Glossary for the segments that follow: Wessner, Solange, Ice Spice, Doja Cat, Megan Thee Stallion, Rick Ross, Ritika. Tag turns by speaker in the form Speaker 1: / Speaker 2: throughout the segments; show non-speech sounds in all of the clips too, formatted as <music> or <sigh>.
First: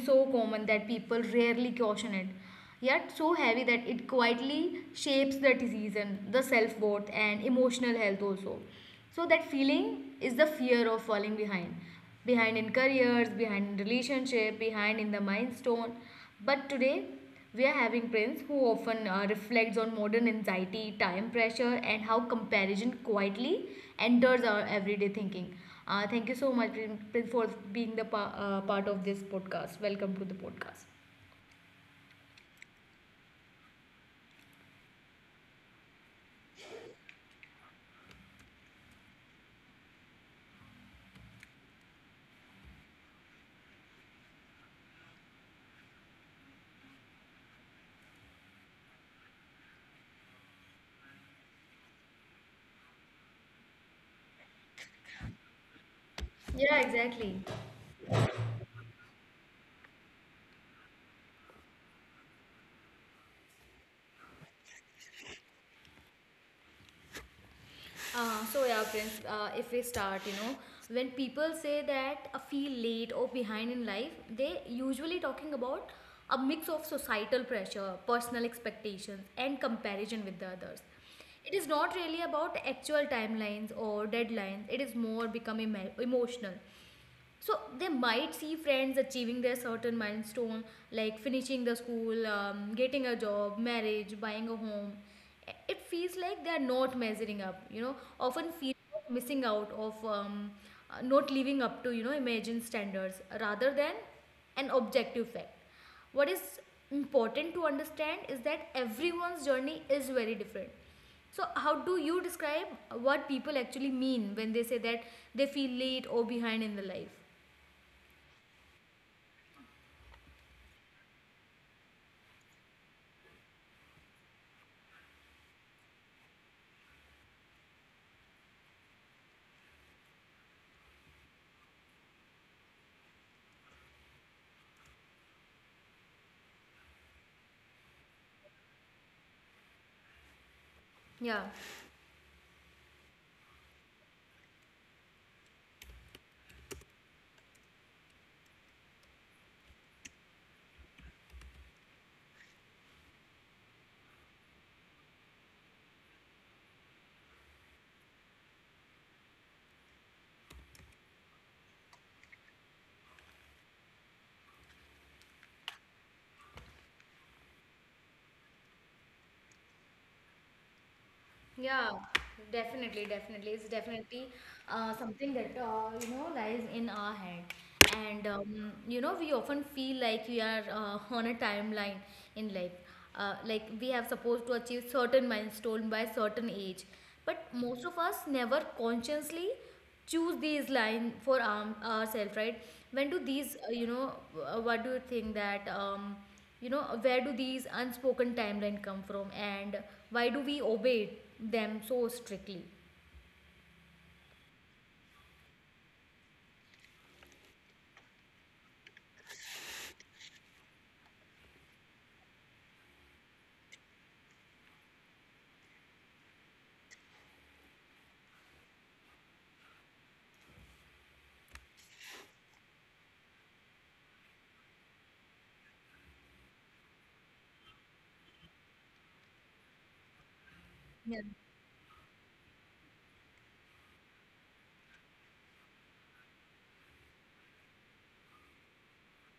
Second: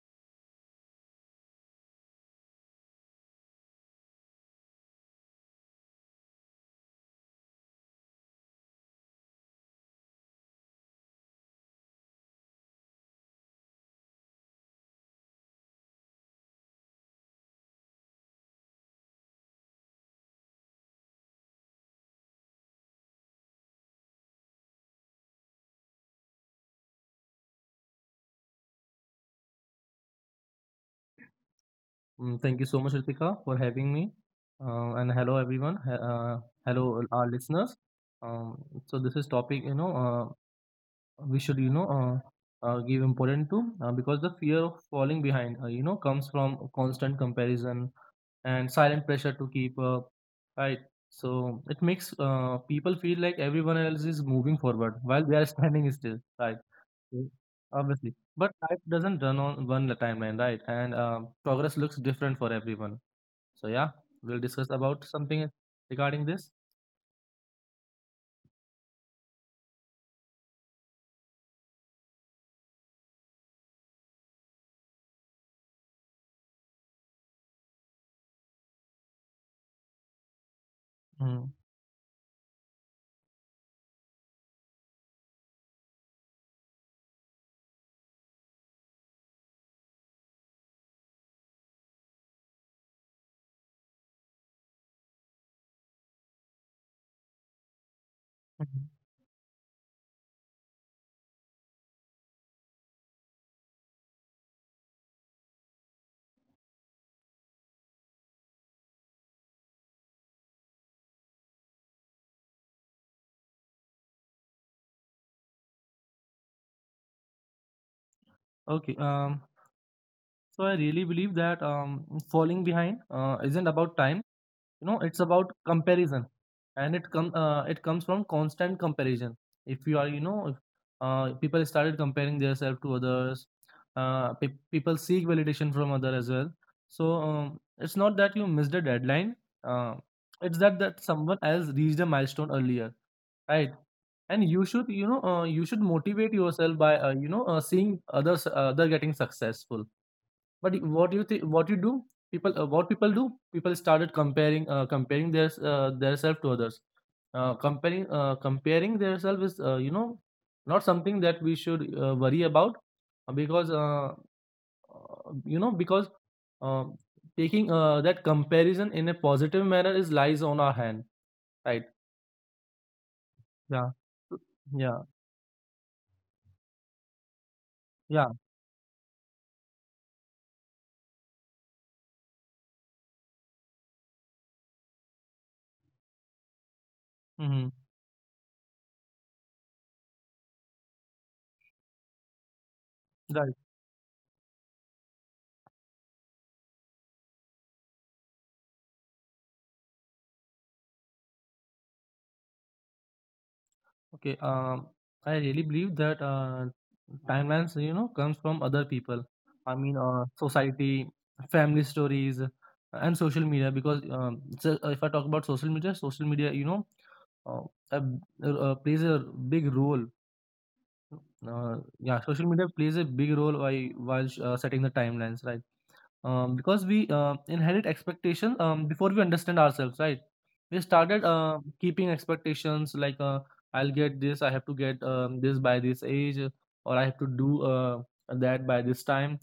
Speaker 1: so common that people rarely caution it, yet so heavy that it quietly shapes the decision, the self worth, and emotional health also. So, that feeling is the fear of falling behind behind in careers, behind in relationship, behind in the milestone. But today, we are having Prince who often reflects on modern anxiety, time pressure, and how comparison quietly enters our everyday thinking. Thank you so much, Prince, for being the part of this podcast. Welcome to the podcast.
Speaker 2: Thank you so much, Ritika, for having me. And hello, everyone. Hello, our listeners. Um, so this is topic we should give important to, because the fear of falling behind comes from constant comparison and silent pressure to keep up, right? So it makes people feel like everyone else is moving forward while they are <laughs> standing still, right?
Speaker 1: Yeah,
Speaker 2: So,
Speaker 1: exactly.
Speaker 2: obviously, but life doesn't run on one timeline, right? And progress looks different for everyone, so yeah, we'll discuss about something regarding this.
Speaker 1: So yeah, Prince. If we start, you know, when people say that I feel late or behind in life, they usually talking about a mix of societal pressure, personal expectations, and comparison with the others.
Speaker 2: Mm.
Speaker 1: It is not really about actual timelines or deadlines. It is more become emotional, so they might see friends achieving their certain milestone like finishing the school, getting a job, marriage, buying a home. It feels like they are not measuring up, you know, often feel
Speaker 2: Mhm.
Speaker 1: of missing out of not living up to, you know, imagined standards rather than an objective fact. What is important to understand is that everyone's journey is very different. So how do you describe what people actually mean when they say that they feel late or behind in the life?
Speaker 2: Okay. So I really believe that falling behind isn't about time. You know, it's about comparison, and it comes from constant comparison. If you are, you know, if, People started comparing themselves to others. People seek validation from other as well. So it's not that you missed a deadline. Uh, it's that someone
Speaker 1: Yeah,
Speaker 2: else reached a milestone earlier. Right, and you should motivate yourself by seeing other getting successful. But what you think what you do people what people do, people started comparing their self to others. Comparing their self is not something that we should worry about, because uh, you know because uh, taking that comparison in a positive manner is lies on our hand, right.
Speaker 1: yeah, definitely, definitely. It's
Speaker 2: Yeah,
Speaker 1: definitely
Speaker 2: yeah,
Speaker 1: something that lies in our head,
Speaker 2: yeah.
Speaker 1: and you know, we often feel like we are on a timeline in life. Like we have supposed to achieve certain milestone by certain age, but
Speaker 2: Hmm.
Speaker 1: most of us never consciously choose these line for ourselves, right? When do
Speaker 2: Right.
Speaker 1: these what do you think that, you know, where do these unspoken timeline come from and why do we obey them so strictly?
Speaker 2: Okay. I really believe that timelines, you know, comes from other people. I mean, society, family stories, and social media. Because so If I talk about social media, you know, plays a big role. Yeah, social media plays a big role while setting the timelines, right? Because we inherit expectations before we understand ourselves, right. We started
Speaker 1: Yeah.
Speaker 2: keeping expectations like, I'll get this, I have to get this by this age. Or I have to do that by this time.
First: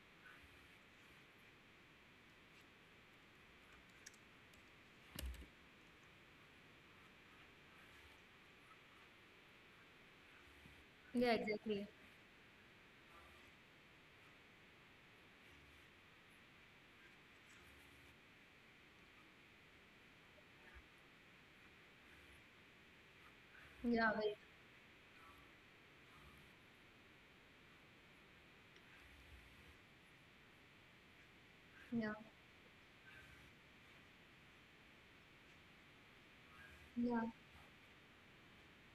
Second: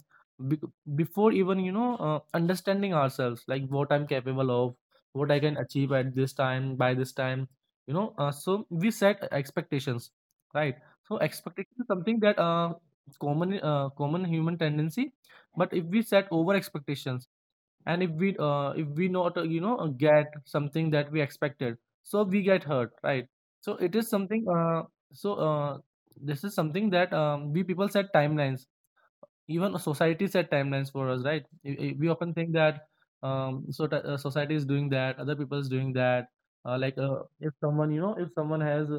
Speaker 2: Be- Before even understanding ourselves, like what I'm capable of, what I can achieve at this time, by this time. So we set expectations, right. So
Speaker 1: Yeah,
Speaker 2: expectation is
Speaker 1: exactly.
Speaker 2: something that, common human tendency. But if we set over expectations, and if we not get something that we expected, so we get hurt, right. So it is
Speaker 1: Yeah, very.
Speaker 2: something. So uh, this is something that, we people set timelines. Even society set timelines for us, right? We
Speaker 1: Yeah.
Speaker 2: often think that society is doing that, other people is doing that.
Speaker 1: Yeah.
Speaker 2: If someone, you know, if someone has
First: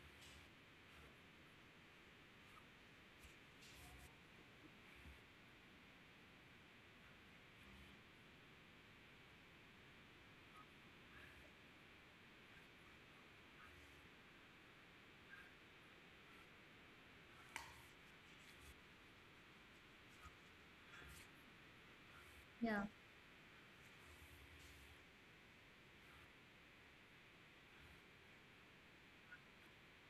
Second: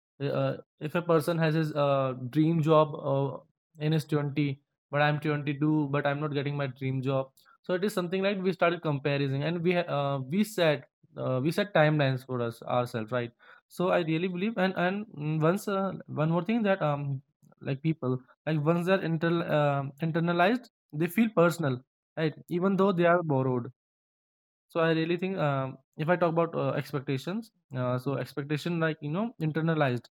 Speaker 2: uh, uh, if a person has his dream job in his 20, but I'm 22, but I'm not getting my dream job. So it is something like we started comparing, and we set timelines for us ourselves, right. So I really believe, and mm, once one more thing, that like people, like once they're internalized, they feel personal, right, even
Speaker 1: Yeah.
Speaker 2: though they are borrowed. So I really think, if I talk about expectations. So expectation, like you know, internalized,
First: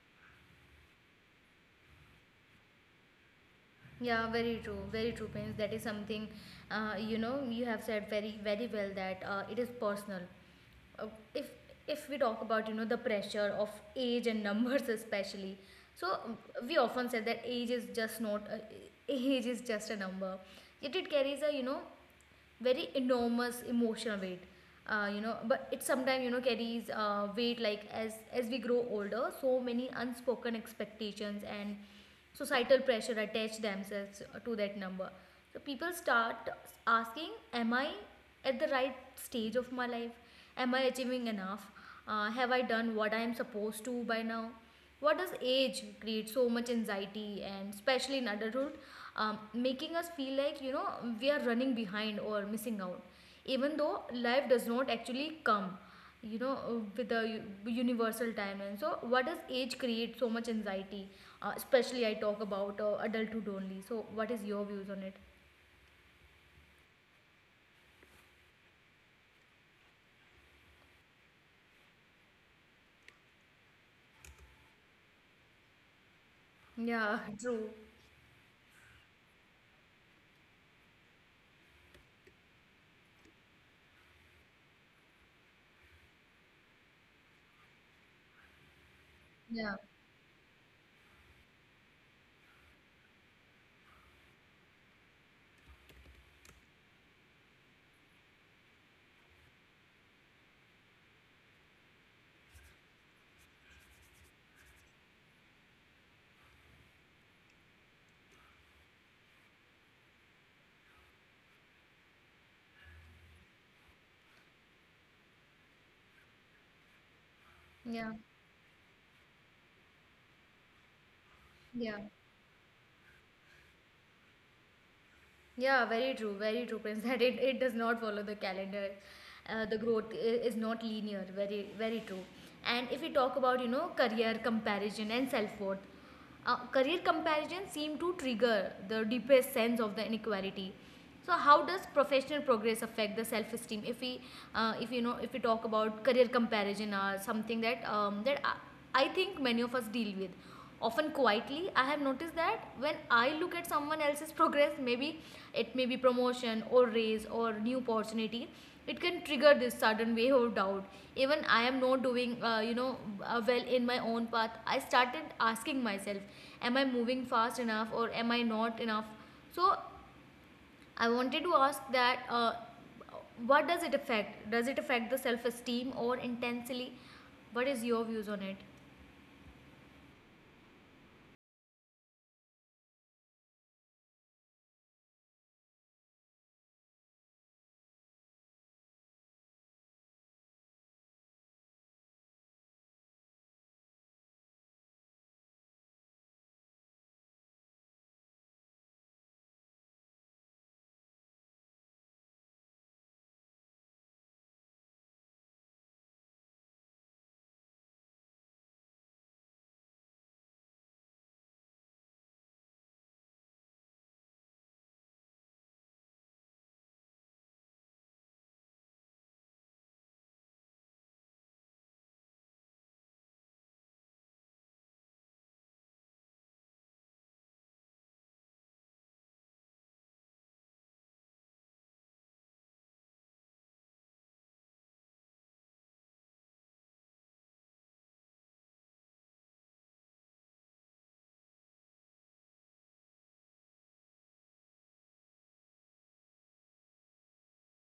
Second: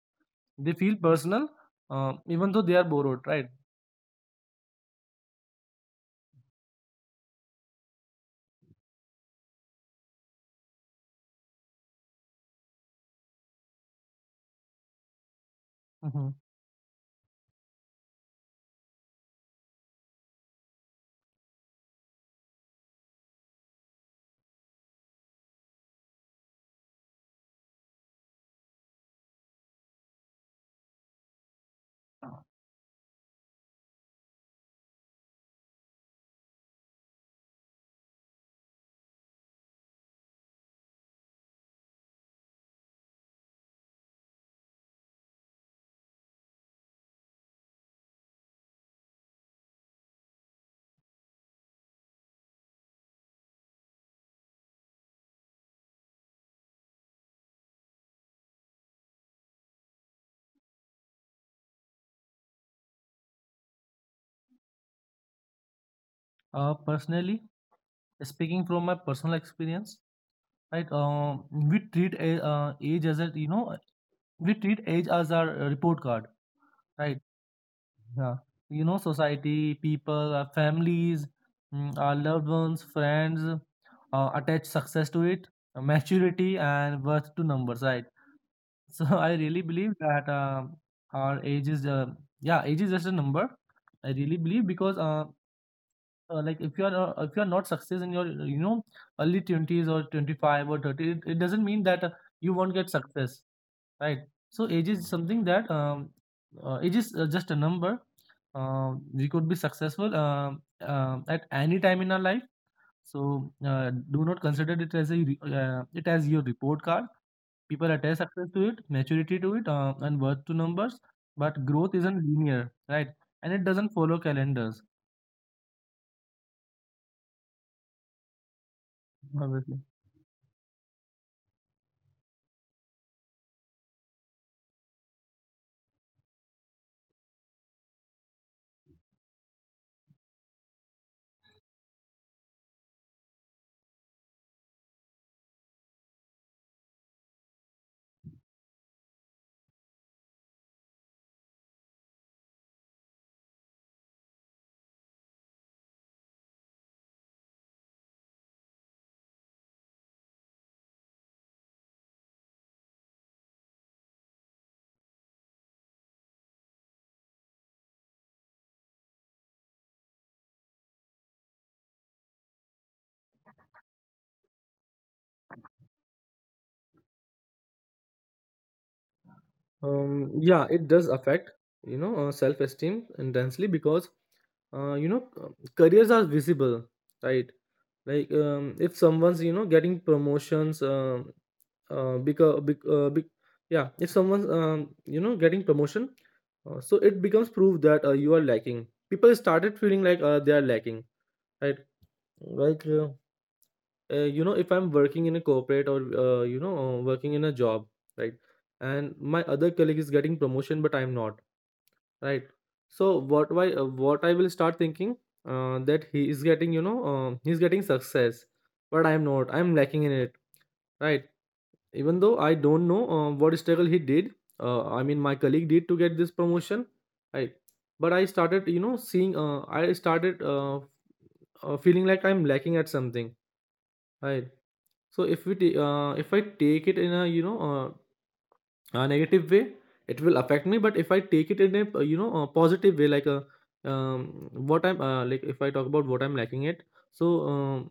Speaker 2: they feel personal, even though they are borrowed, right?
Speaker 1: Yeah, very true, Prince. That is something, you know, you have said very, very well that it is personal. Uh, if if we talk about, you know, the pressure of age and numbers <laughs> especially, so
Speaker 2: Hmm.
Speaker 1: we often said that age is just not age is just a number. Yet it carries a, you know, very enormous emotional weight, you know, but it sometimes, you know, carries weight like as we grow older, so many unspoken expectations and societal pressure attach themselves to that number, so people start asking, am I at the right stage of my life? Am I achieving enough? Have I done what I am supposed to by now? What does age create so much anxiety, and especially in adulthood, making us feel like, you know, we are running behind or missing out, even though life does not actually come, you know, with a universal timeline. So, what does age create so much anxiety? Especially, I talk about adulthood only. So, what is your views on it?
Speaker 2: Personally, speaking from my personal experience, right? We treat a, age as a you know we treat age as our report card,
Speaker 1: Yeah,
Speaker 2: right?
Speaker 1: true.
Speaker 2: Yeah, you know, society, people, our families, our loved ones, friends, attach success to it, maturity, and worth to numbers, right? So <laughs> I really
Speaker 1: Yeah,
Speaker 2: believe that our age is, yeah, age is just a number. I really believe, because if you're not success in your, you know early 20s or 25 or 30, it doesn't mean that you won't get success, right. So age is just a number. We could be successful at any time in our life. So do not consider it as your report card. People
Speaker 1: yeah,
Speaker 2: attach success to it, maturity to it, and worth to numbers. But growth
Speaker 1: yeah.
Speaker 2: isn't linear, right, and it doesn't follow calendars,
Speaker 1: Yeah, very true, Prince. <laughs> That it does not follow the calendar. The
Speaker 2: obviously.
Speaker 1: growth is not linear. Very, very true. And if we talk about, you know, career comparison and self worth, career comparison seem to trigger the deepest sense of the inequality. So how does professional progress affect the self-esteem? If we, if you know, if we talk about career comparison or something that, that I think many of us deal with, often quietly. I have noticed that when I look at someone else's progress, maybe it may be promotion or raise or new opportunity, it can trigger this sudden wave of doubt. Even I am not doing, you know, well in my own path. I started asking myself, am I moving fast enough or am I not enough? So I wanted to ask that, what does it affect? Does it affect the self-esteem or intensely? What is your views on it?
Speaker 2: Yeah, it does affect, self-esteem intensely, because uh, you know uh, careers are visible, right. Like, if someone's, you know, getting promotions, because bec- bec- yeah if someone's, getting promotion, so it becomes proof that you are lacking. People started feeling like they are lacking, right. Like, if I'm working in a corporate, or working in a job, right. And my other colleague is getting promotion, but I'm not, right. So, what I will start thinking, that he is getting, he's getting success, but I'm not, I'm lacking in it, right. Even though I don't know what struggle he did, I mean my colleague did to get this promotion, right. But I started you know seeing I started feeling like I'm lacking at something, right. So if we ta- if I take it in a, a negative way, it will affect me. But if I take it in a you know a positive way, like a um, what I'm, like if I talk about what I'm lacking it, so,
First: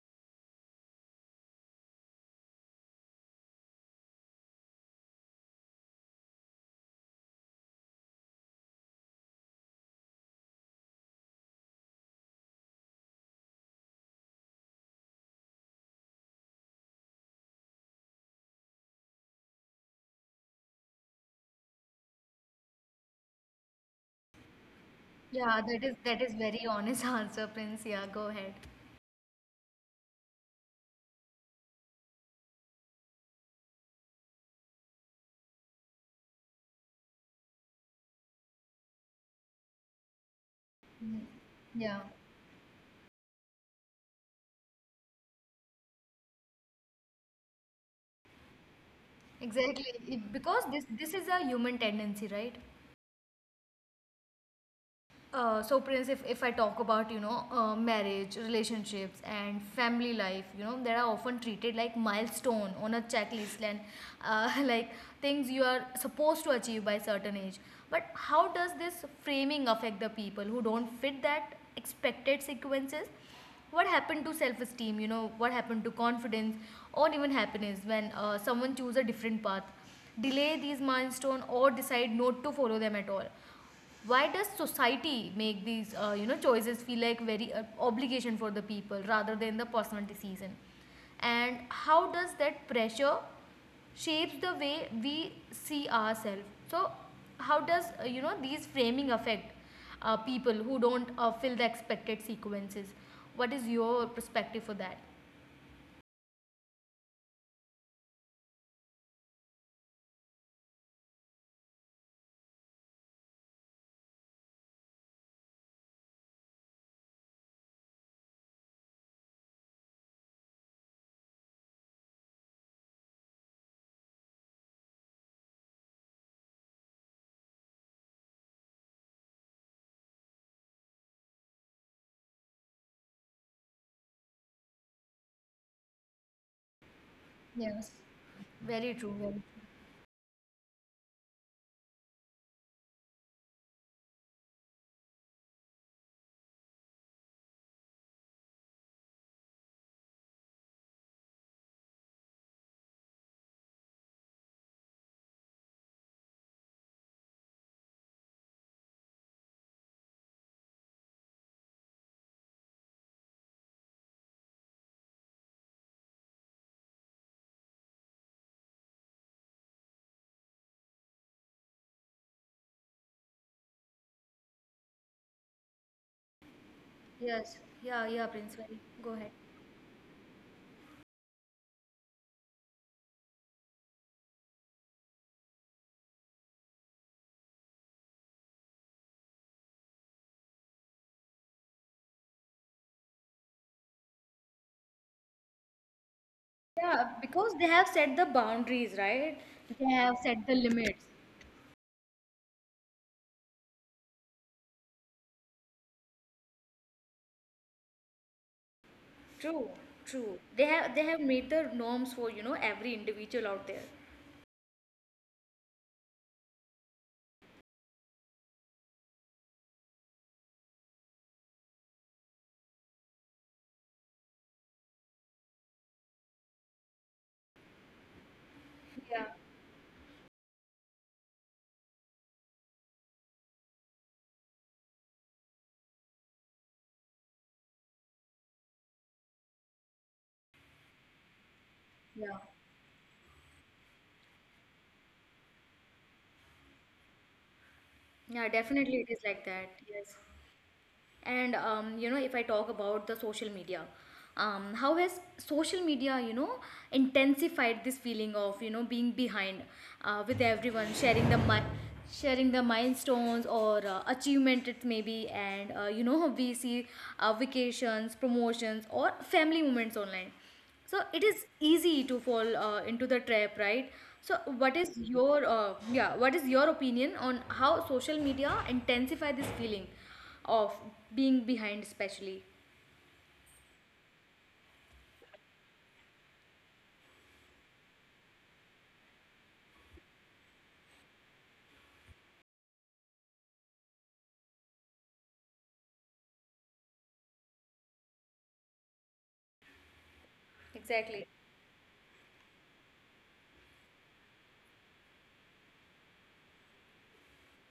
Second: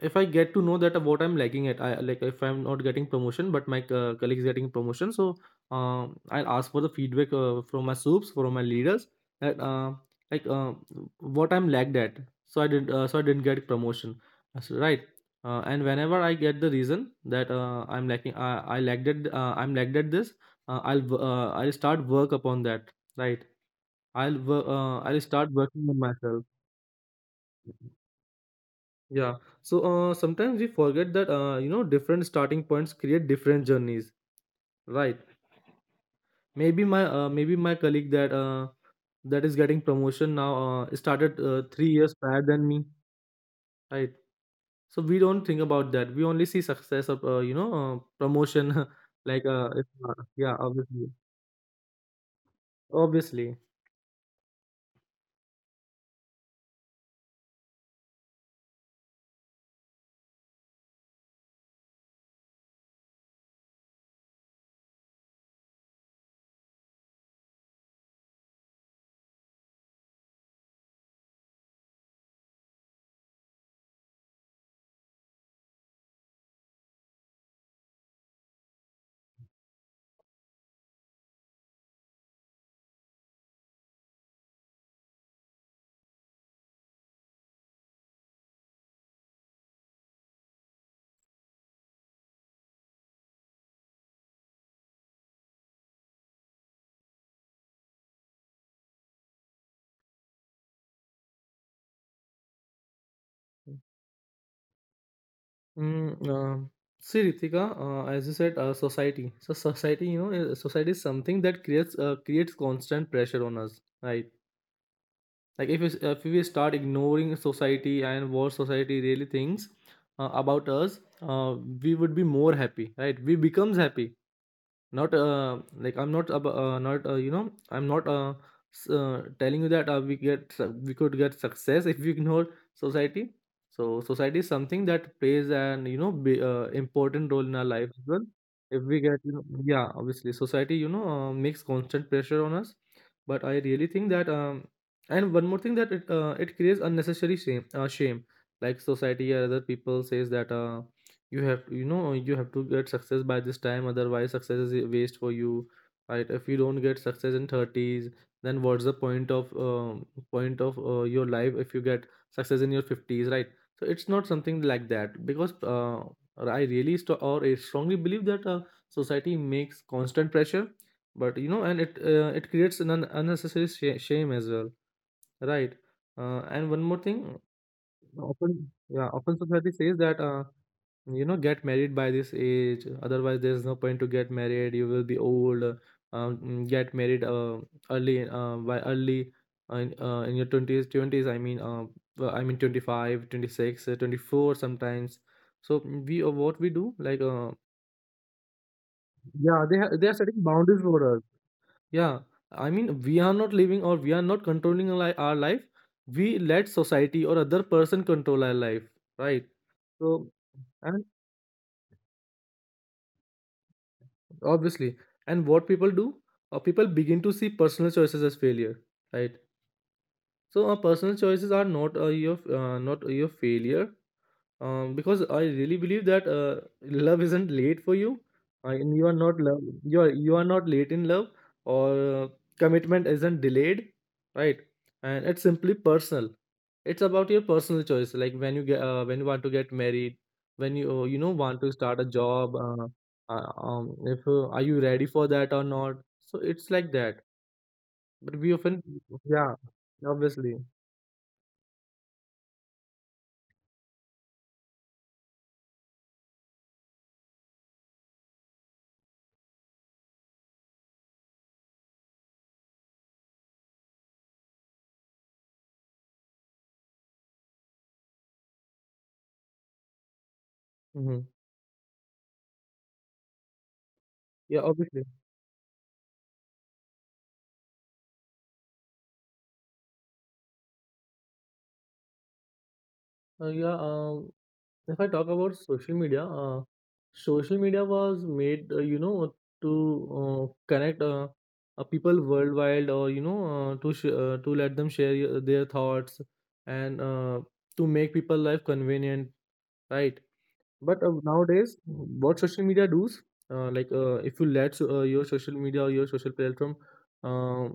Speaker 2: if I get to know that what I'm lacking at, I like if I'm not getting promotion, but my colleagues getting promotion, so, I'll ask for the feedback from my soups, from my leaders, that like uh, what I'm lacked at. So, I didn't get promotion. That's right. And whenever I get the reason that I'm lacking, I lacked at, I'm lagged at this, I'll start work upon that, right. I'll start
Speaker 1: Yeah,
Speaker 2: working on
Speaker 1: that is
Speaker 2: myself.
Speaker 1: very honest <laughs> answer, Prince. Yeah, go ahead.
Speaker 2: Yeah. So, sometimes we forget that, different starting points create different journeys, right. Maybe my colleague that is getting promotion now, started 3
Speaker 1: Yeah,
Speaker 2: years prior than me, right. So we don't think about that, we only see success of, promotion. <laughs> like
Speaker 1: exactly.
Speaker 2: if,
Speaker 1: It-
Speaker 2: Yeah,
Speaker 1: because this
Speaker 2: obviously
Speaker 1: this is a human tendency, right?
Speaker 2: obviously
Speaker 1: So Prince, if I talk about, you know, marriage, relationships, and family life, you know, that are often treated like milestone on a checklist, and <laughs> like things you are supposed to achieve by certain age, but how does this framing affect the people who don't fit that expected sequences? What happened to self-esteem? You know, what happened to confidence or even happiness when someone chooses a different path, delay these milestone, or decide not to follow them at all? Why does society make these, you know, choices feel like very obligation for the people rather than the personal decision? And how does that pressure shapes the way we see ourselves? So, how does, you know, these framing affect people who don't fill the expected sequences? What is your perspective for that?
Speaker 2: mm, uh, See, Ritika, as you said, society so society you know is- society is something that creates constant pressure on us, right. Like if if we start ignoring society and what society really thinks about us, uh, we would be more happy, right, we becomes happy. Not uh, like i'm not ab- uh, not you know I'm not telling you that we could get success <laughs> if we ignore society. So society is something that plays an, important role in our
Speaker 1: Yes.
Speaker 2: life as well. If
Speaker 1: Very
Speaker 2: we
Speaker 1: true.
Speaker 2: get
Speaker 1: Very
Speaker 2: you know, Yeah, obviously, society, makes constant pressure on us. But I really think that and one more thing, that it it creates unnecessary shame, shame. Like society or other people says that, you have to get success by this time, otherwise success is a waste for you, right. If you don't get success in 30s, then what's the point of your life if you get success in your 50s, right. So it's not something like that, because I really st- or I strongly believe that society makes constant pressure, but you know, and it it creates an, unnecessary, shame as well, right. And one more thing.
Speaker 1: Yes. Yeah,
Speaker 2: yeah,
Speaker 1: yeah, Prince.
Speaker 2: Often,
Speaker 1: Very.
Speaker 2: yeah,
Speaker 1: Go ahead.
Speaker 2: often society says that, you know, get married by this age, otherwise there's no point to get married, you will be old. Get married early, in your 20s, I mean, well, I mean 25, 26, 24 sometimes. So mm, we uh, what we do,
Speaker 1: Yeah,
Speaker 2: like.
Speaker 1: because they have set the boundaries, right?
Speaker 2: Yeah, they
Speaker 1: They
Speaker 2: are, they
Speaker 1: have
Speaker 2: are setting
Speaker 1: set the
Speaker 2: boundaries
Speaker 1: limits.
Speaker 2: for us. Yeah, I mean, we are not living, or we are not controlling our life. We let society or other person control our life, right?
Speaker 1: True,
Speaker 2: So,
Speaker 1: true. They
Speaker 2: and
Speaker 1: have made the norms for, you know, every individual out there.
Speaker 2: obviously, and what people do, people begin to see personal choices as failure, right? So, personal choices are not, your, not your failure. Because I really believe that love isn't late for you. I mean, you are
Speaker 1: Yeah,
Speaker 2: not love. You are not late in love, or commitment isn't delayed, right? And it's simply personal. It's about your personal choice. Like when you want to get married, when you you know want to start a
Speaker 1: yeah,
Speaker 2: job. If Are you ready for that or not? So it's like that. But we
Speaker 1: Yeah,
Speaker 2: often,
Speaker 1: definitely it is like
Speaker 2: yeah,
Speaker 1: that. Yes.
Speaker 2: obviously,
Speaker 1: And you know, if I talk about the social media, how has social media, you know, intensified this feeling of, you know, being behind, with everyone sharing the mi sharing the milestones or achievement it may be, and you know, we see, vacations, promotions, or family moments online. So
Speaker 2: hmm,
Speaker 1: it is easy to fall into the trap, right? So
Speaker 2: yeah,
Speaker 1: what is
Speaker 2: obviously,
Speaker 1: your, yeah, what is your opinion on how social media intensify this feeling of being behind especially?
Speaker 2: yeah. If I talk about social media was made, you know, to connect people worldwide, or, you know, to let them share their thoughts, and to make people life convenient, right? But
Speaker 1: Exactly.
Speaker 2: nowadays, what social media does, if you let your social media or your social platform, uh,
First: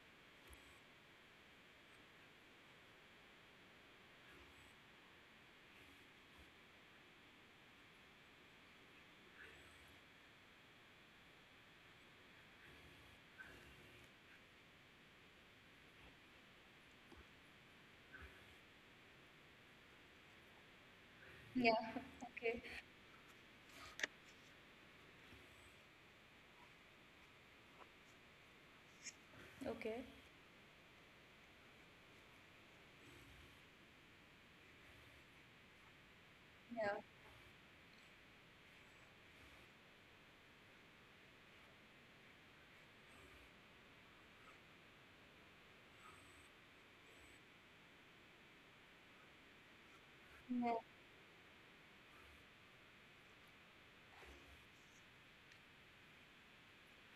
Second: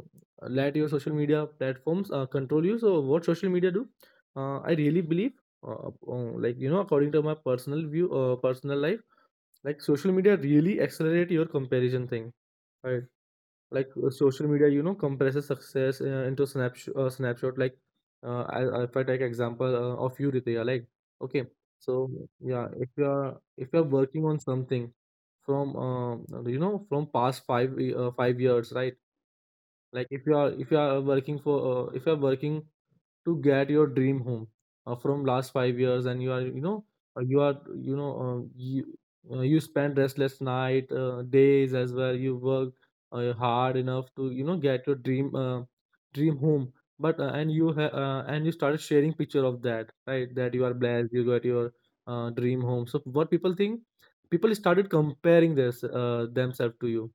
Speaker 2: let your social media platforms control you. So what social media do? I really believe, like, you know, according to my personal view, personal life, like social media really accelerate your comparison thing. Right. Like social media, you know, compresses success into snapshot, like, if I take example of you, Ritesh, like. Okay,
Speaker 1: Yeah.
Speaker 2: so,
Speaker 1: <laughs> Okay.
Speaker 2: yeah, if you are working on something from you know, from past 5 years, right?
Speaker 1: Okay.
Speaker 2: Like if you are working for, if you are working to get your dream home, from last 5 years, and you are you know
Speaker 1: Yeah.
Speaker 2: you are you know you you spend restless night, days as well. You work hard enough to, you know, get your dream home, but and and you started sharing picture of that, right? That you
Speaker 1: Yeah.
Speaker 2: are blessed, you got your dream home. So what people think? People started comparing this themselves to you,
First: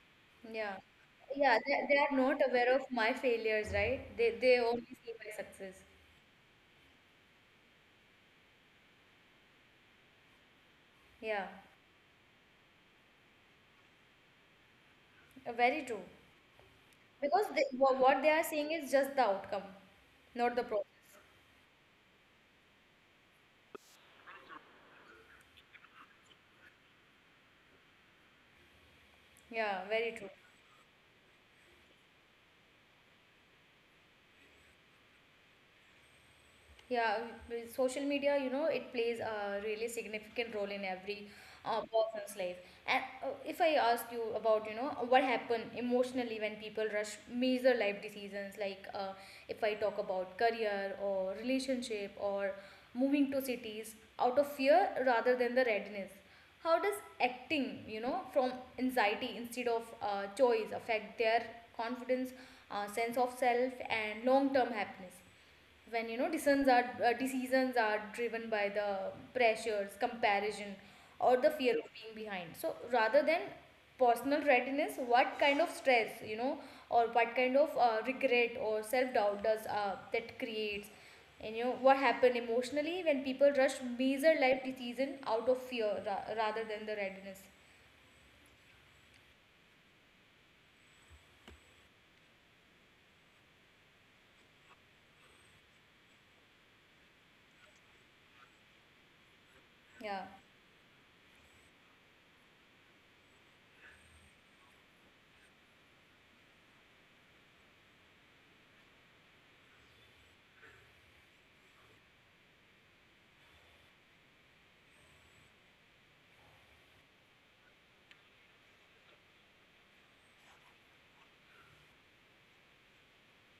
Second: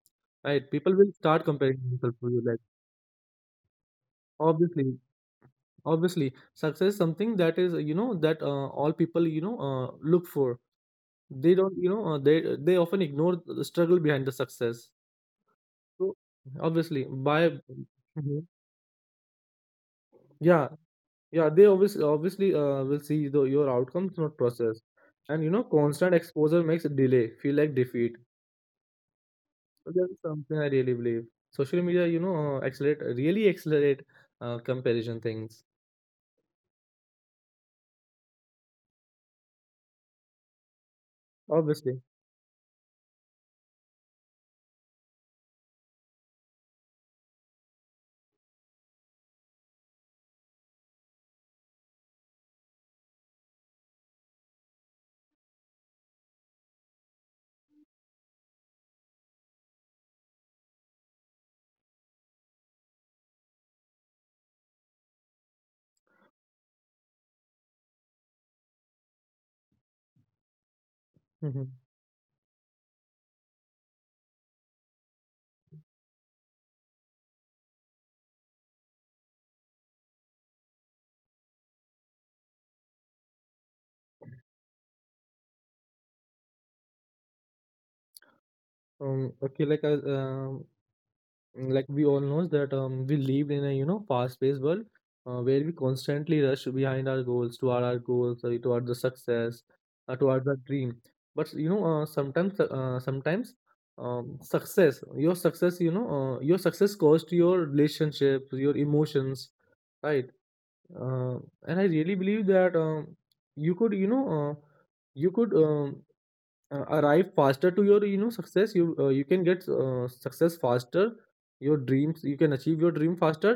Speaker 2: right?
Speaker 1: Yeah.
Speaker 2: People will start
Speaker 1: Yeah.
Speaker 2: comparing
Speaker 1: They
Speaker 2: themselves
Speaker 1: are
Speaker 2: to
Speaker 1: not
Speaker 2: you, like.
Speaker 1: aware of my failures, right? They
Speaker 2: obviously
Speaker 1: only see my success.
Speaker 2: obviously success is something that is, you know, that all people, you know, look for.
Speaker 1: Yeah.
Speaker 2: They don't, you know, they often ignore the struggle behind the success.
Speaker 1: Very true.
Speaker 2: So obviously
Speaker 1: Because
Speaker 2: by
Speaker 1: they, what they are
Speaker 2: Mhm.
Speaker 1: seeing is just the outcome, not the
Speaker 2: Yeah,
Speaker 1: process.
Speaker 2: yeah, they obviously will see your outcomes, not process. And, you know, constant exposure makes delay feel like defeat.
Speaker 1: Yeah.
Speaker 2: So that
Speaker 1: Very
Speaker 2: is
Speaker 1: true.
Speaker 2: something I really believe. Social media, you know, accelerate really accelerate comparison things.
Speaker 1: Yeah, with social media, you know, it plays a really significant role in every
Speaker 2: Obviously.
Speaker 1: person's life. And if I ask you about, you know, what happened emotionally when people rush major life decisions, like, if I talk about career or relationship or moving to cities out of fear rather than the readiness, how does acting, you know, from anxiety instead of choice affect their confidence, sense of self, and long-term happiness? When, you know, decisions are driven by the pressures, comparison, or the fear
Speaker 2: Mhm.
Speaker 1: of being behind, so rather than personal readiness, what kind of stress, you know, or what kind of regret or self doubt does that creates? And you know, what happened emotionally when people rush major life decision out of fear rather than the readiness?
Speaker 2: Okay. Like we all knows that we live in a, you know, fast-paced world, where we constantly rush behind our goals, toward our goals, toward the success,
Speaker 1: Yeah,
Speaker 2: toward the dream. But, you know, sometimes, success your success you know your success cost your relationships, your emotions, right? uh, and I really believe that you could you know you could arrive faster to your, you know, success. You can get success faster. Your dreams, you can achieve your dream faster.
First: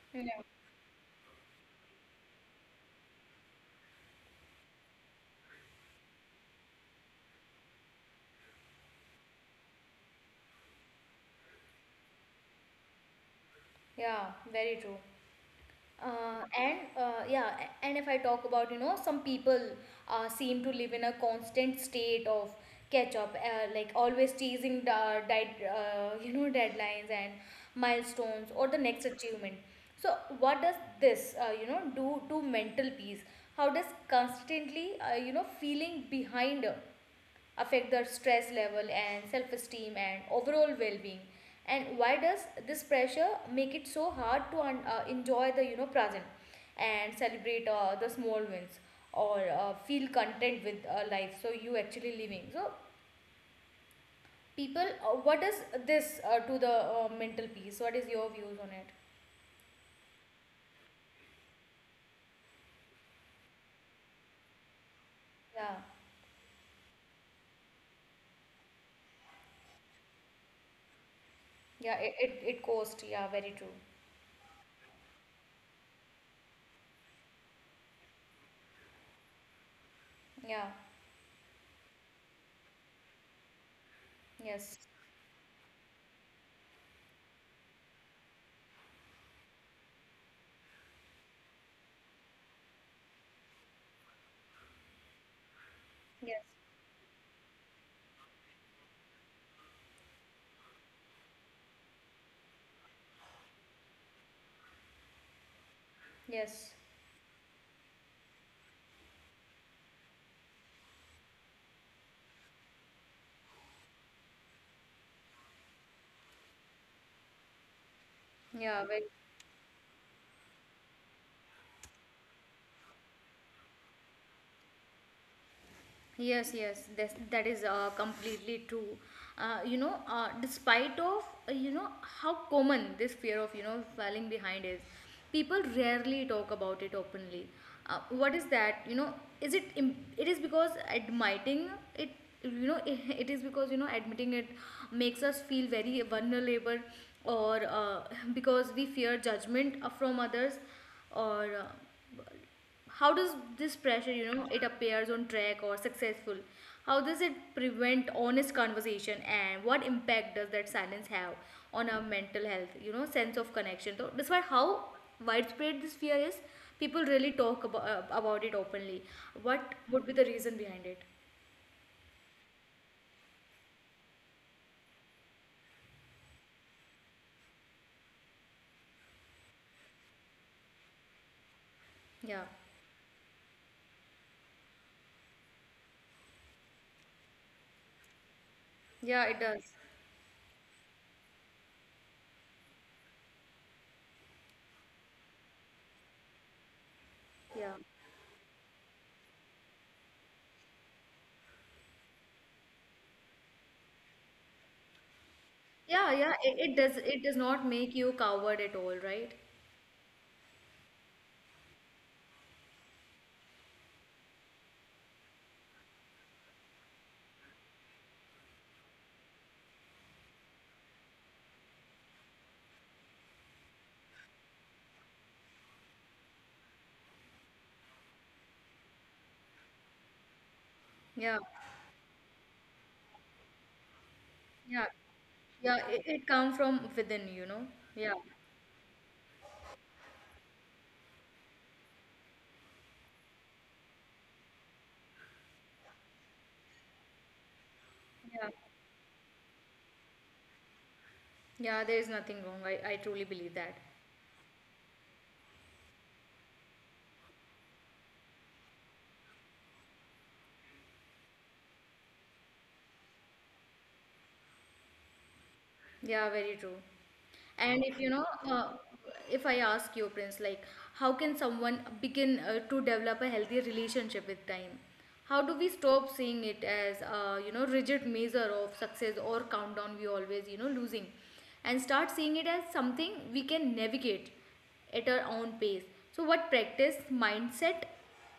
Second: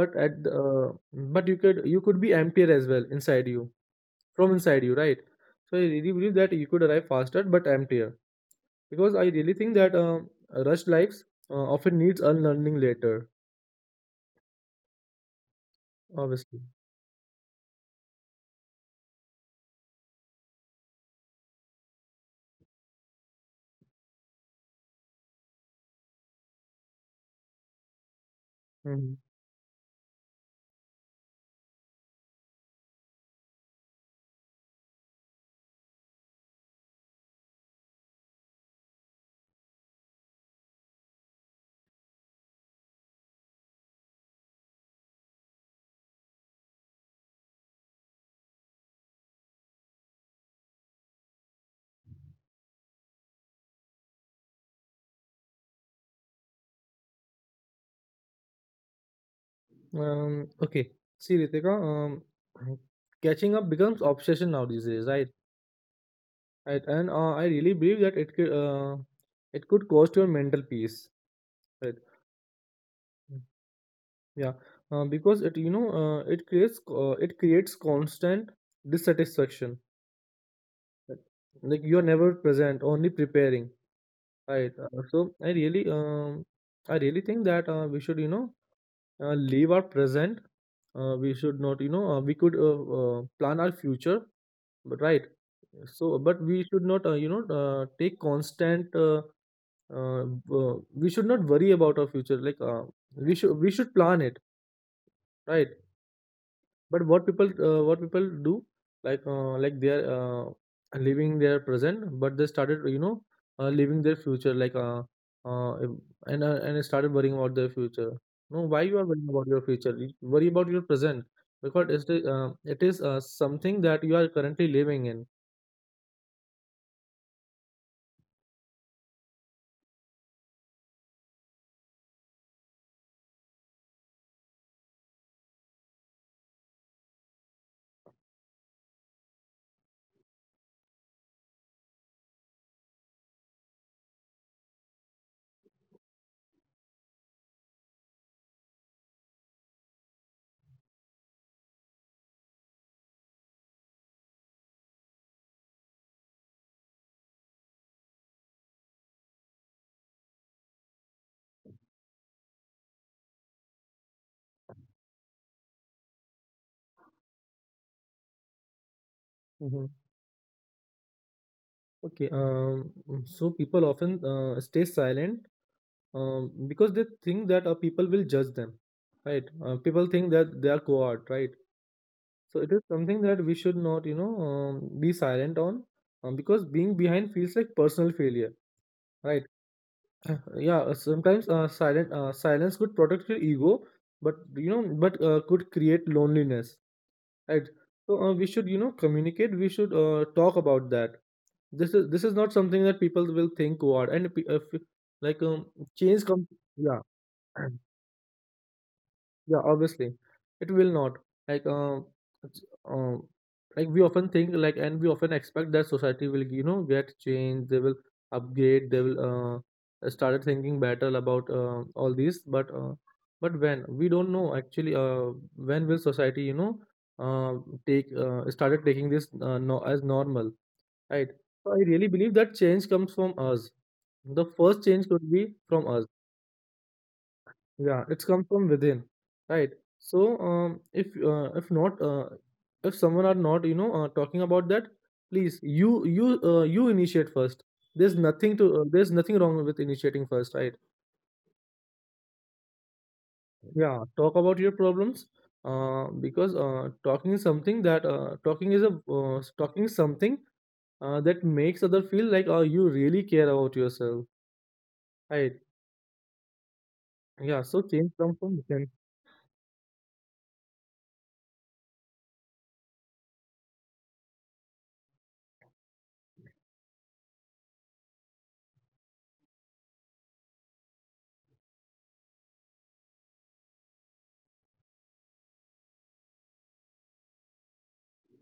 Speaker 2: but at
Speaker 1: yeah,
Speaker 2: the- uh, but you could be emptier as well inside you, right? So I really believe that you could arrive faster but emptier, because I really think that rushed lives often needs unlearning later.
Speaker 1: yeah, very true.
Speaker 2: Obviously.
Speaker 1: And yeah, and if I talk about, you know, some people seem to live in a constant state of catch up, like always chasing the <laughs> you know, deadlines and milestones or the next
Speaker 2: Mhm.
Speaker 1: achievement. So, what does this, you know, do to mental peace? How does constantly, you know, feeling behind affect their stress level and self esteem and overall well being? And why does this pressure make it so hard to enjoy the, you know, present and celebrate the small wins or feel content with life? So you actually living. So people, what is this, to the, mental peace? What is your views on it?
Speaker 2: um okay. See, Ritika, catching up becomes obsession now these days, right?
Speaker 1: Yeah,
Speaker 2: Right. And I really believe that it could cost your mental peace. Right.
Speaker 1: yeah, it cost. Yeah,
Speaker 2: Mm.
Speaker 1: very true.
Speaker 2: Yeah, because it you know it creates constant dissatisfaction.
Speaker 1: Yeah,
Speaker 2: Right? Like, you are never present, only preparing. Right.
Speaker 1: yes,
Speaker 2: So I really think that we should, you know, leave our present. We should not, you know, we could, plan our future, but right. So but
Speaker 1: yes,
Speaker 2: we should not, you know, take constant, we should not worry about our future, like we should plan it, right?
Speaker 1: yes.
Speaker 2: But what people do, like they are, living their present, but they started, you know, living their future, like, uh, and started worrying about their future. No, why
Speaker 1: Yeah,
Speaker 2: you
Speaker 1: very
Speaker 2: are worrying about your future? You worry about your present, because it is something that you are currently living in.
Speaker 1: Yes, yes, that's, that is completely true. You know, despite of, you know, how common this fear of, you know, falling behind is, people rarely talk about it openly. What is that? You know, is it? It is because admitting it. You know, <laughs> it is because you know admitting it makes us feel very vulnerable, or <laughs> because we fear judgment from others, or how does this pressure, you know, it appears on track or successful? How does it prevent honest conversation and what impact does that silence have on our mental health, you know, sense of connection? So that's why, how widespread this fear is, people really talk about it openly? What
Speaker 2: Hmm.
Speaker 1: would be the reason behind it?
Speaker 2: Okay. So people often stay silent, because they think that people will judge them, right? People think that they are coward, right?
Speaker 1: Yeah,
Speaker 2: So it is something that we should not, you know, be silent on, because being behind feels like personal failure,
Speaker 1: yeah,
Speaker 2: right?
Speaker 1: it does.
Speaker 2: <clears throat> Yeah, sometimes silent silence could protect your ego, but, you know, but could create loneliness, right?
Speaker 1: Yeah,
Speaker 2: So we should, you know, communicate. We should talk about that. This is not something that people will think cohort and like,
Speaker 1: yeah,
Speaker 2: change
Speaker 1: yeah,
Speaker 2: comes,
Speaker 1: it
Speaker 2: yeah.
Speaker 1: does. It does
Speaker 2: <clears throat>
Speaker 1: not make you coward at all, right?
Speaker 2: Yeah, obviously, it will not. Like, it's, uh, like we often think, like, and we often expect that society will, you know, get changed. They will upgrade. They will started thinking better about all these. But when we don't know actually, when will society, you know, uh, take started taking this no, as normal, right?
Speaker 1: Yeah,
Speaker 2: So I really believe that change comes from us. The first
Speaker 1: yeah,
Speaker 2: change could be
Speaker 1: yeah,
Speaker 2: from us.
Speaker 1: it comes from within, you know.
Speaker 2: Yeah,
Speaker 1: Yeah.
Speaker 2: it's come from within, right? So, if someone are not, you know, talking about that, please, you initiate first.
Speaker 1: Yeah,
Speaker 2: There's nothing wrong with initiating first, right?
Speaker 1: Yeah, there is nothing wrong. I truly believe that.
Speaker 2: Yeah, talk about your problems, because talking is something that makes other feel like you really care about yourself, right?
Speaker 1: Yeah, very true.
Speaker 2: Yeah, so
Speaker 1: And if
Speaker 2: change
Speaker 1: you know,
Speaker 2: comes from
Speaker 1: uh,
Speaker 2: within.
Speaker 1: if I ask you, Prince, like, how can someone begin to develop a healthy relationship with time? How do we stop seeing it as, a you know, rigid measure of success or countdown we always, you know, losing, and start seeing it as something we can navigate at our own pace. So, what practice, mindset,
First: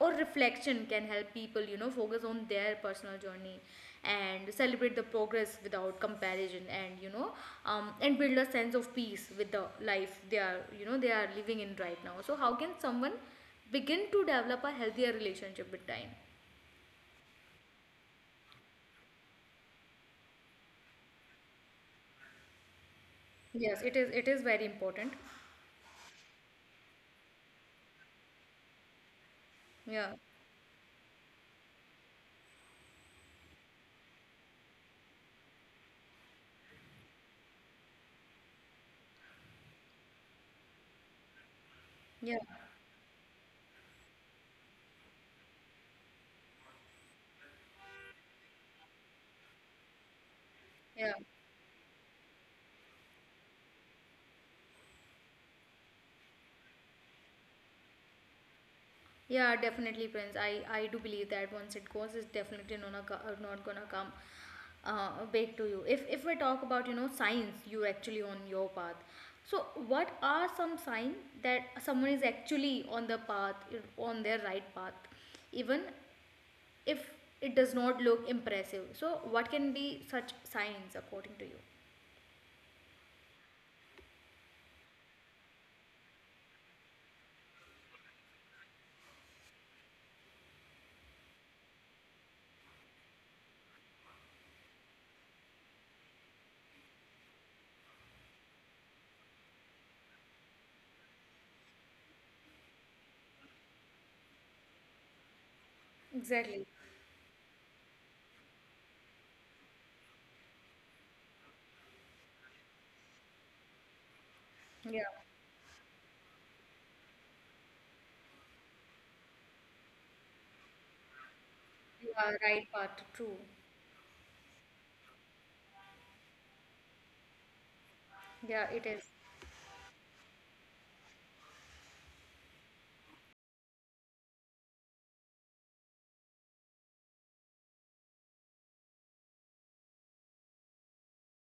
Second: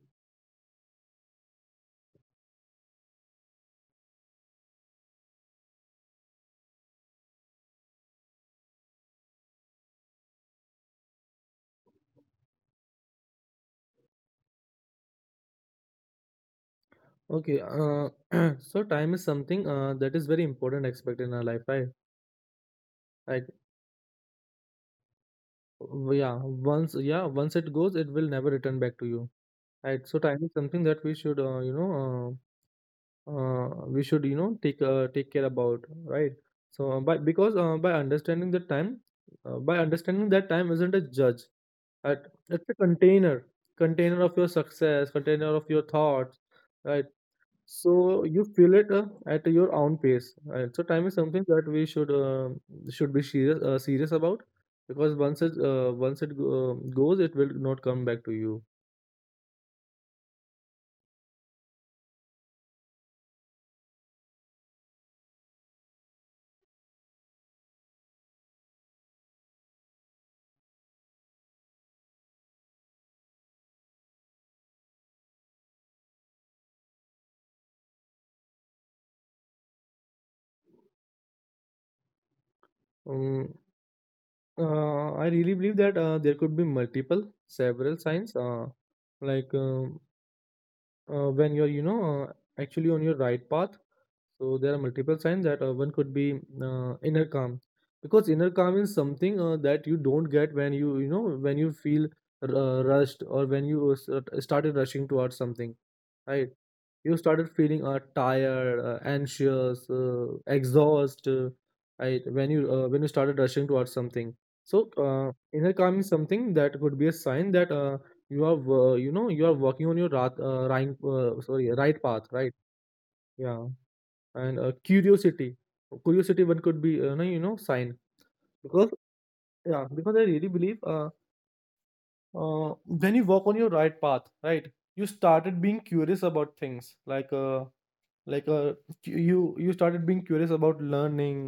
Speaker 1: or reflection can help people, you know, focus on their personal journey and celebrate the progress without comparison, and and build a sense of peace with the life they are, you know, they are living in right now. So, how can someone begin to develop a healthier relationship with time?
Speaker 2: Okay, <clears throat> so time is something that is very important aspect in our life, right? Like,
Speaker 1: Yes, it is. It is very important.
Speaker 2: yeah, once it goes, it will never return back to you, right?
Speaker 1: Yeah,
Speaker 2: So time is something that we should, you know, we should, you know, take care about, right? So by understanding that time isn't a judge, right?
Speaker 1: yeah,
Speaker 2: It's a container, container of your success, container of your thoughts, right? So you feel it at your own pace. And so time
Speaker 1: yeah.
Speaker 2: is something that we should be serious about, because goes, it will not come back to you.
Speaker 1: Yeah, definitely, Prince. I do believe that once it goes, it's definitely not gonna, not gonna come back to you. If we talk about you know signs, you actually on your path. So, what are some signs that someone is actually on the path, on their right path, even if it does not look impressive? So, what can be such signs according to you?
Speaker 2: Um, I really believe that there could be multiple several signs, like um, when you're, you know, actually on your right path. So there are multiple signs. That one could be inner calm, because inner calm is something that you don't get when you feel rushed, or when you started rushing towards something, right?
Speaker 1: Exactly.
Speaker 2: You started feeling tired, anxious, exhaust, right? When you started rushing towards something. So
Speaker 1: Yeah.
Speaker 2: inner calm is something that could be a sign that you are you know, you are working on your right, sorry right
Speaker 1: You
Speaker 2: path,
Speaker 1: are
Speaker 2: right?
Speaker 1: right path. True.
Speaker 2: Yeah. And curiosity one could be, no, you know, sign,
Speaker 1: Yeah,
Speaker 2: because,
Speaker 1: it is.
Speaker 2: yeah, because I really believe when you walk on your right path, right? You started being curious about things, like you started being curious about learning,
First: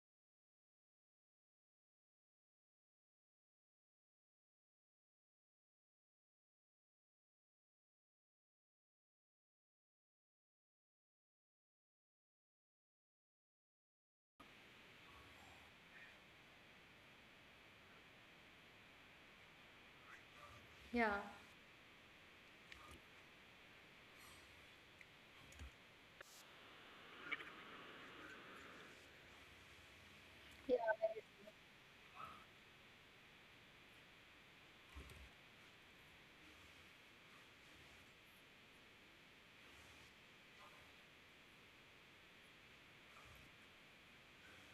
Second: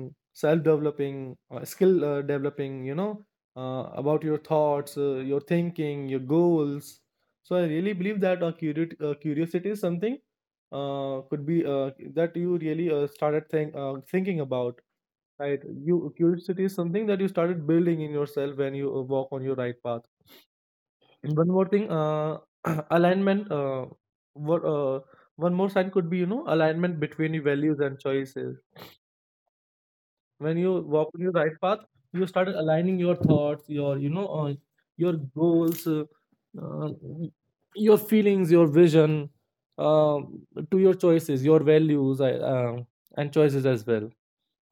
Speaker 2: self developing skill, developing, you know, about your thoughts, your thinking, your goals. So I really believe that curiosity is something could be that you really started thinking about. Right. You curiosity is something that you started building in yourself when you walk on your right path.
Speaker 1: Yeah.
Speaker 2: And one more thing, <clears throat> alignment. What, one more sign could be, you know, alignment between your values and choices. When you
Speaker 1: Yeah,
Speaker 2: walk on
Speaker 1: very
Speaker 2: your
Speaker 1: true.
Speaker 2: right path, you started aligning your thoughts, your, you know, your goals, uh, your feelings, your vision, um to your choices, your values, I and choices as well.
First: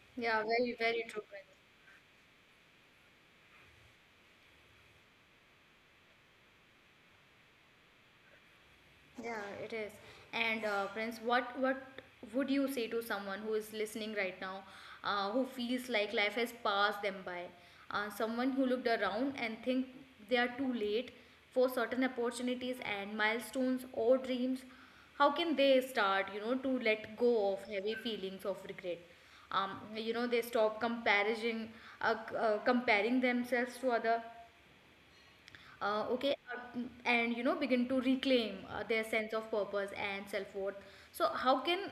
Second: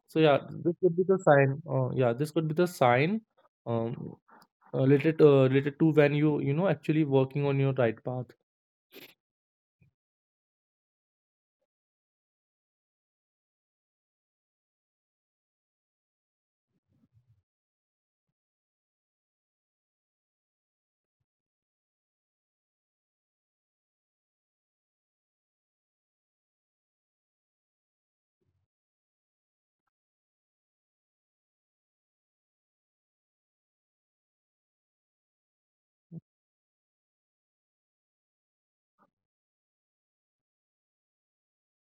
Speaker 2: So yeah,
Speaker 1: Yeah.
Speaker 2: this
Speaker 1: Very
Speaker 2: could be
Speaker 1: very
Speaker 2: the
Speaker 1: true, Prince.
Speaker 2: sign. Yeah, this could be the sign, um, related to when you know actually working on your right path.
Speaker 1: Yeah, it is. And Prince, what would you say to someone who is listening right now, who feels like life has passed them by? Someone who looked around and think they are too late for certain opportunities and milestones or dreams. How can they start, you know, to let go of heavy feelings of regret? You know, they stop comparison, comparing themselves to other, uh, okay uh, and you know begin to reclaim their sense of purpose and self-worth. So how can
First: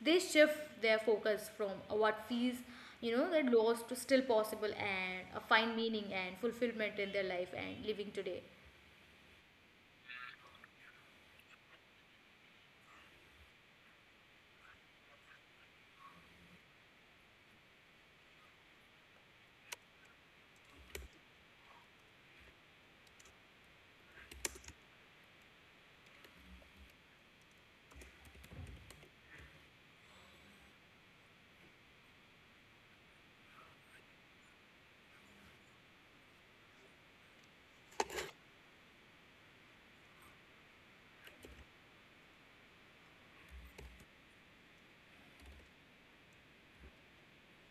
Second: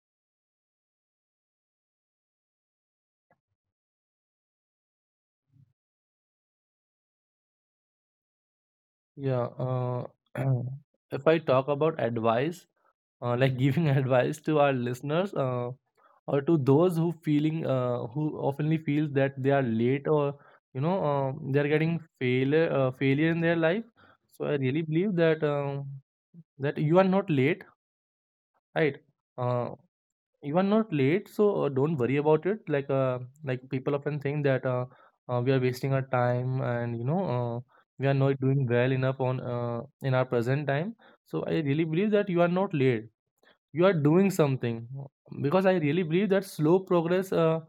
Speaker 1: they shift their focus from what feels, you know, that loss to still possible, and find meaning and fulfillment in their life and living today.
Speaker 2: Yeah. <clears throat> If I talk about advice, like giving <laughs> advice to our listeners, or to those who feeling, who oftenly feels that they are late, or, you know, they are getting failure in their life. So I really believe that that you are not late, right? Uh, You are not late, so don't worry about it. Like people often think that we are wasting our time, and we are not doing well enough on in our present time. So I really believe that you are not late, you are doing something, because I really believe that slow progress,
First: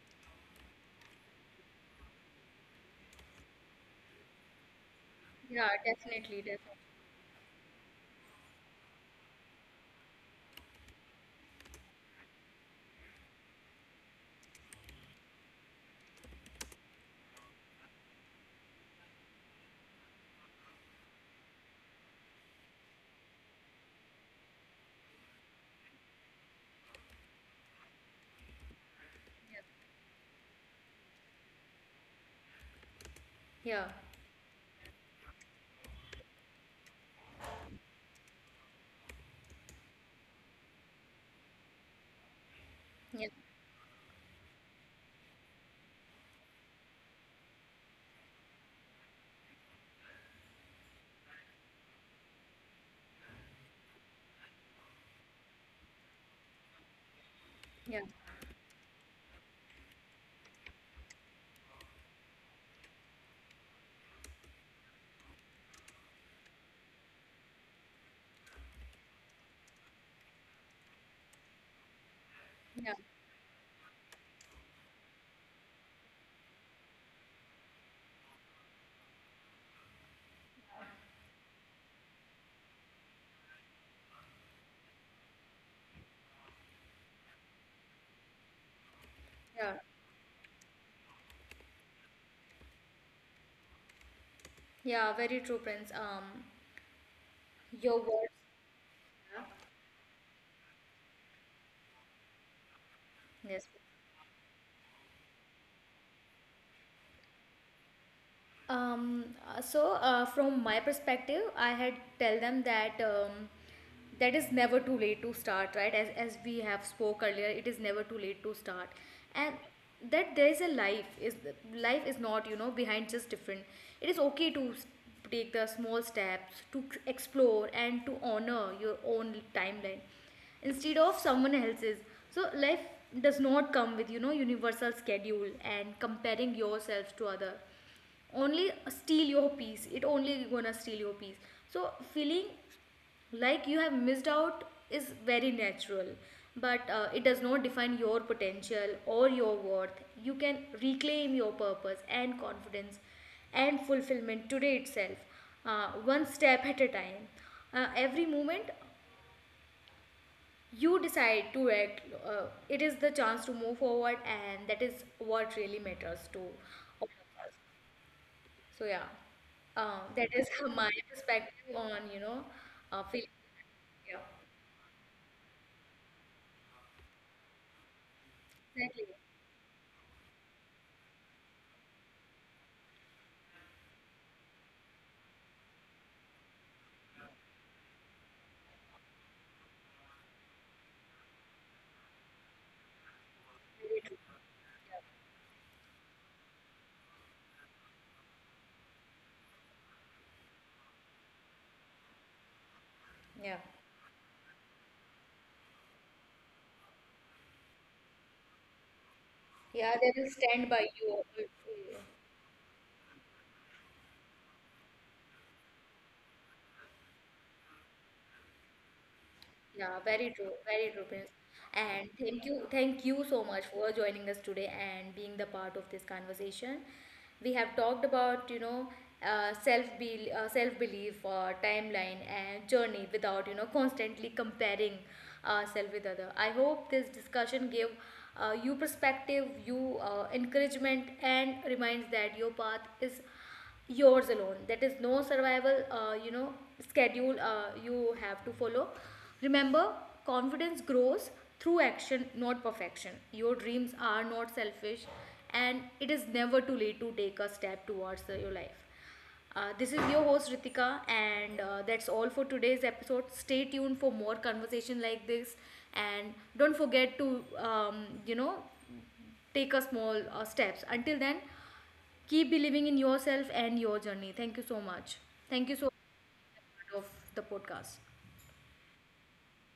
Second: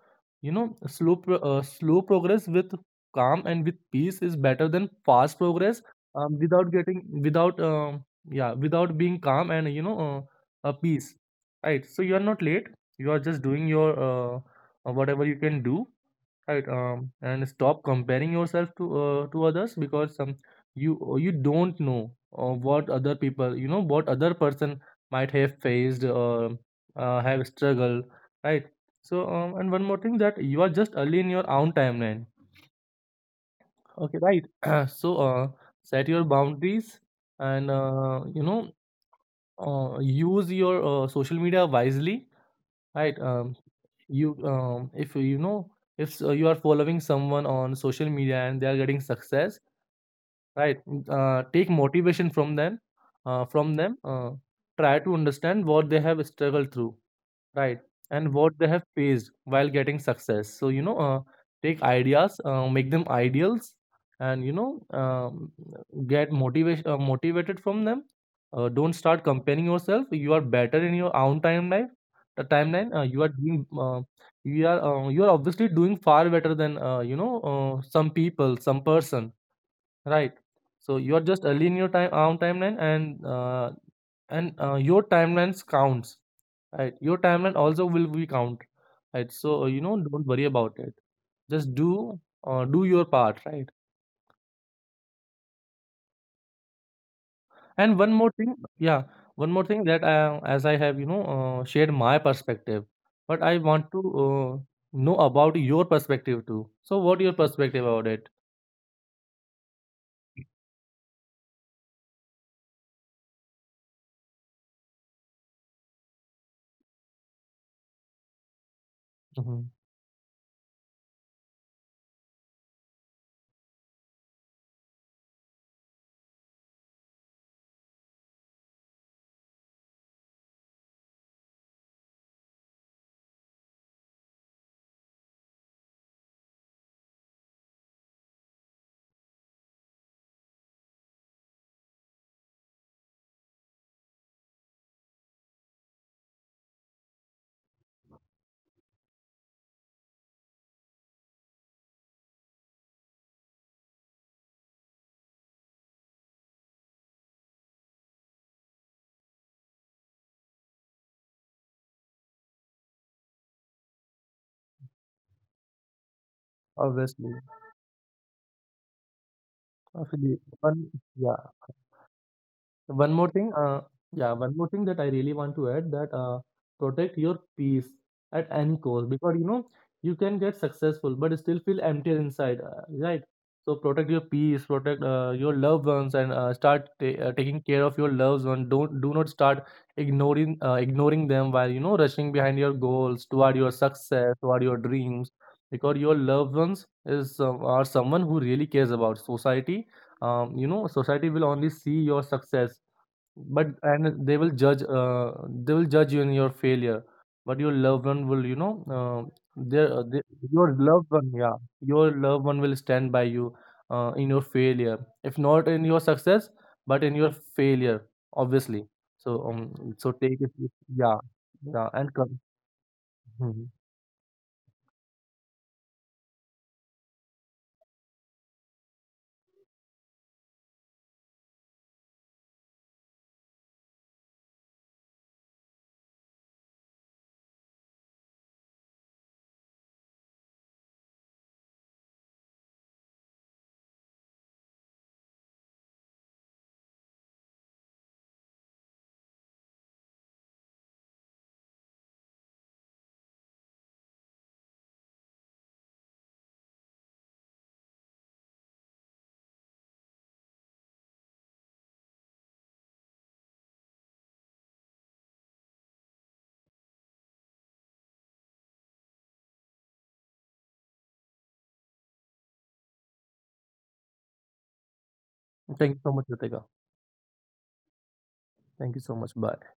Speaker 2: you know slow progress with calm and with peace is better than fast
Speaker 1: Yeah,
Speaker 2: progress,
Speaker 1: definitely,
Speaker 2: without
Speaker 1: definitely.
Speaker 2: getting, without um, yeah without being calm and, peace. Right, so you are not late, you are just doing your whatever you can do, right? And stop comparing yourself to others, because you you don't know what other people, what other person might have faced or have struggled, right? So, and one more thing, that you are just early in your own timeline,
Speaker 1: Yeah,
Speaker 2: okay, right? <clears throat> So, set your boundaries and, you know, use your social media wisely, right?
Speaker 1: yeah,
Speaker 2: You, if you know, if you are following someone on social media and they are getting success, right. Take motivation from them, uh, from them uh, try to understand what they have struggled through. Right.
Speaker 1: yeah,
Speaker 2: And what they have faced while getting success. So, you know, take ideas, make them ideals, and, you know, get motivation, motivated from them. Don't start comparing yourself. You are better in your own timeline. The timeline
Speaker 1: yeah,
Speaker 2: you are doing, you are obviously doing far better than, some people, some person, right? So you are just early in your time own timeline, and your timelines counts. Right. Your timeline also will be count. Right. So,
Speaker 1: yeah,
Speaker 2: you know, don't worry about it. Just do, do your part, right?
Speaker 1: yeah, very true, Prince.
Speaker 2: And
Speaker 1: Your
Speaker 2: one more
Speaker 1: words.
Speaker 2: thing, yeah,
Speaker 1: Yeah.
Speaker 2: one more thing, that I, as I have, shared my perspective, but I
Speaker 1: Yes.
Speaker 2: want to know about your perspective too. So what your perspective about it?
Speaker 1: So, from my perspective, I had tell them that that is never too late to start, right? As we have spoke earlier, it is never too late to start,
Speaker 2: Hmm.
Speaker 1: and that there is a life is not you know behind just different. It is okay to take the small steps to explore and to honor your own timeline instead of someone else's. So life does not come with you know universal schedule, and comparing yourself to other only steal your peace it only gonna steal your peace. So feeling like you have missed out is very natural, but it does not define your potential or your worth. You can reclaim your purpose and confidence and fulfillment today itself, one step at a time. Every moment you decide to act, it is the chance to move forward, and that is what really matters to all
Speaker 2: Obviously.
Speaker 1: of us. So yeah, that
Speaker 2: Obviously,
Speaker 1: is <laughs>
Speaker 2: one,
Speaker 1: my
Speaker 2: yeah.
Speaker 1: perspective on you know,
Speaker 2: One
Speaker 1: feeling.
Speaker 2: more thing,
Speaker 1: Yeah,
Speaker 2: yeah, one more thing that I really want to add, that protect your peace at any
Speaker 1: exactly.
Speaker 2: cost, because you know, you can get successful but still feel empty inside, right? So protect your peace, protect your loved ones, and start ta taking care of your loved ones. Don't, do not start ignoring, ignoring them while, you know, rushing behind your goals, toward your success, toward your dreams, because your loved ones is, are someone who really cares about society. You know, society will only see your success,
Speaker 1: Yeah,
Speaker 2: but and they will judge, they will judge you in your failure, but your loved one will, you know, uh, their
Speaker 1: yeah,
Speaker 2: uh,
Speaker 1: they
Speaker 2: they,
Speaker 1: will stand
Speaker 2: your
Speaker 1: by you.
Speaker 2: loved one,
Speaker 1: Always.
Speaker 2: yeah, your loved one will stand by you in your failure, if not in your success, but in your failure, obviously. So,
Speaker 1: Yeah,
Speaker 2: so take it with-
Speaker 1: very true,
Speaker 2: yeah.
Speaker 1: Prince.
Speaker 2: Yeah,
Speaker 1: And
Speaker 2: and come.
Speaker 1: thank you so much
Speaker 2: Mhm.
Speaker 1: for joining us today and being the part of this conversation. We have talked about, you know, self belief, timeline, and journey without, you know, constantly comparing ourselves with other. I hope this discussion gave you perspective, you encouragement, and reminds that your path is yours alone. That is no survival, you know, schedule you have to follow. Remember, confidence grows through action, not perfection. Your dreams are not selfish, and it is never too late to take a step towards your life. This is your host Ritika, and that's all for today's episode. Stay tuned for more conversation like this, and don't forget to, you know, take a small steps. Until then, keep believing in yourself and your journey. Thank you so much. Thank you so
Speaker 2: Thank you so much, Ritika.
Speaker 1: much of the podcast.
Speaker 2: Thank you so much, bye.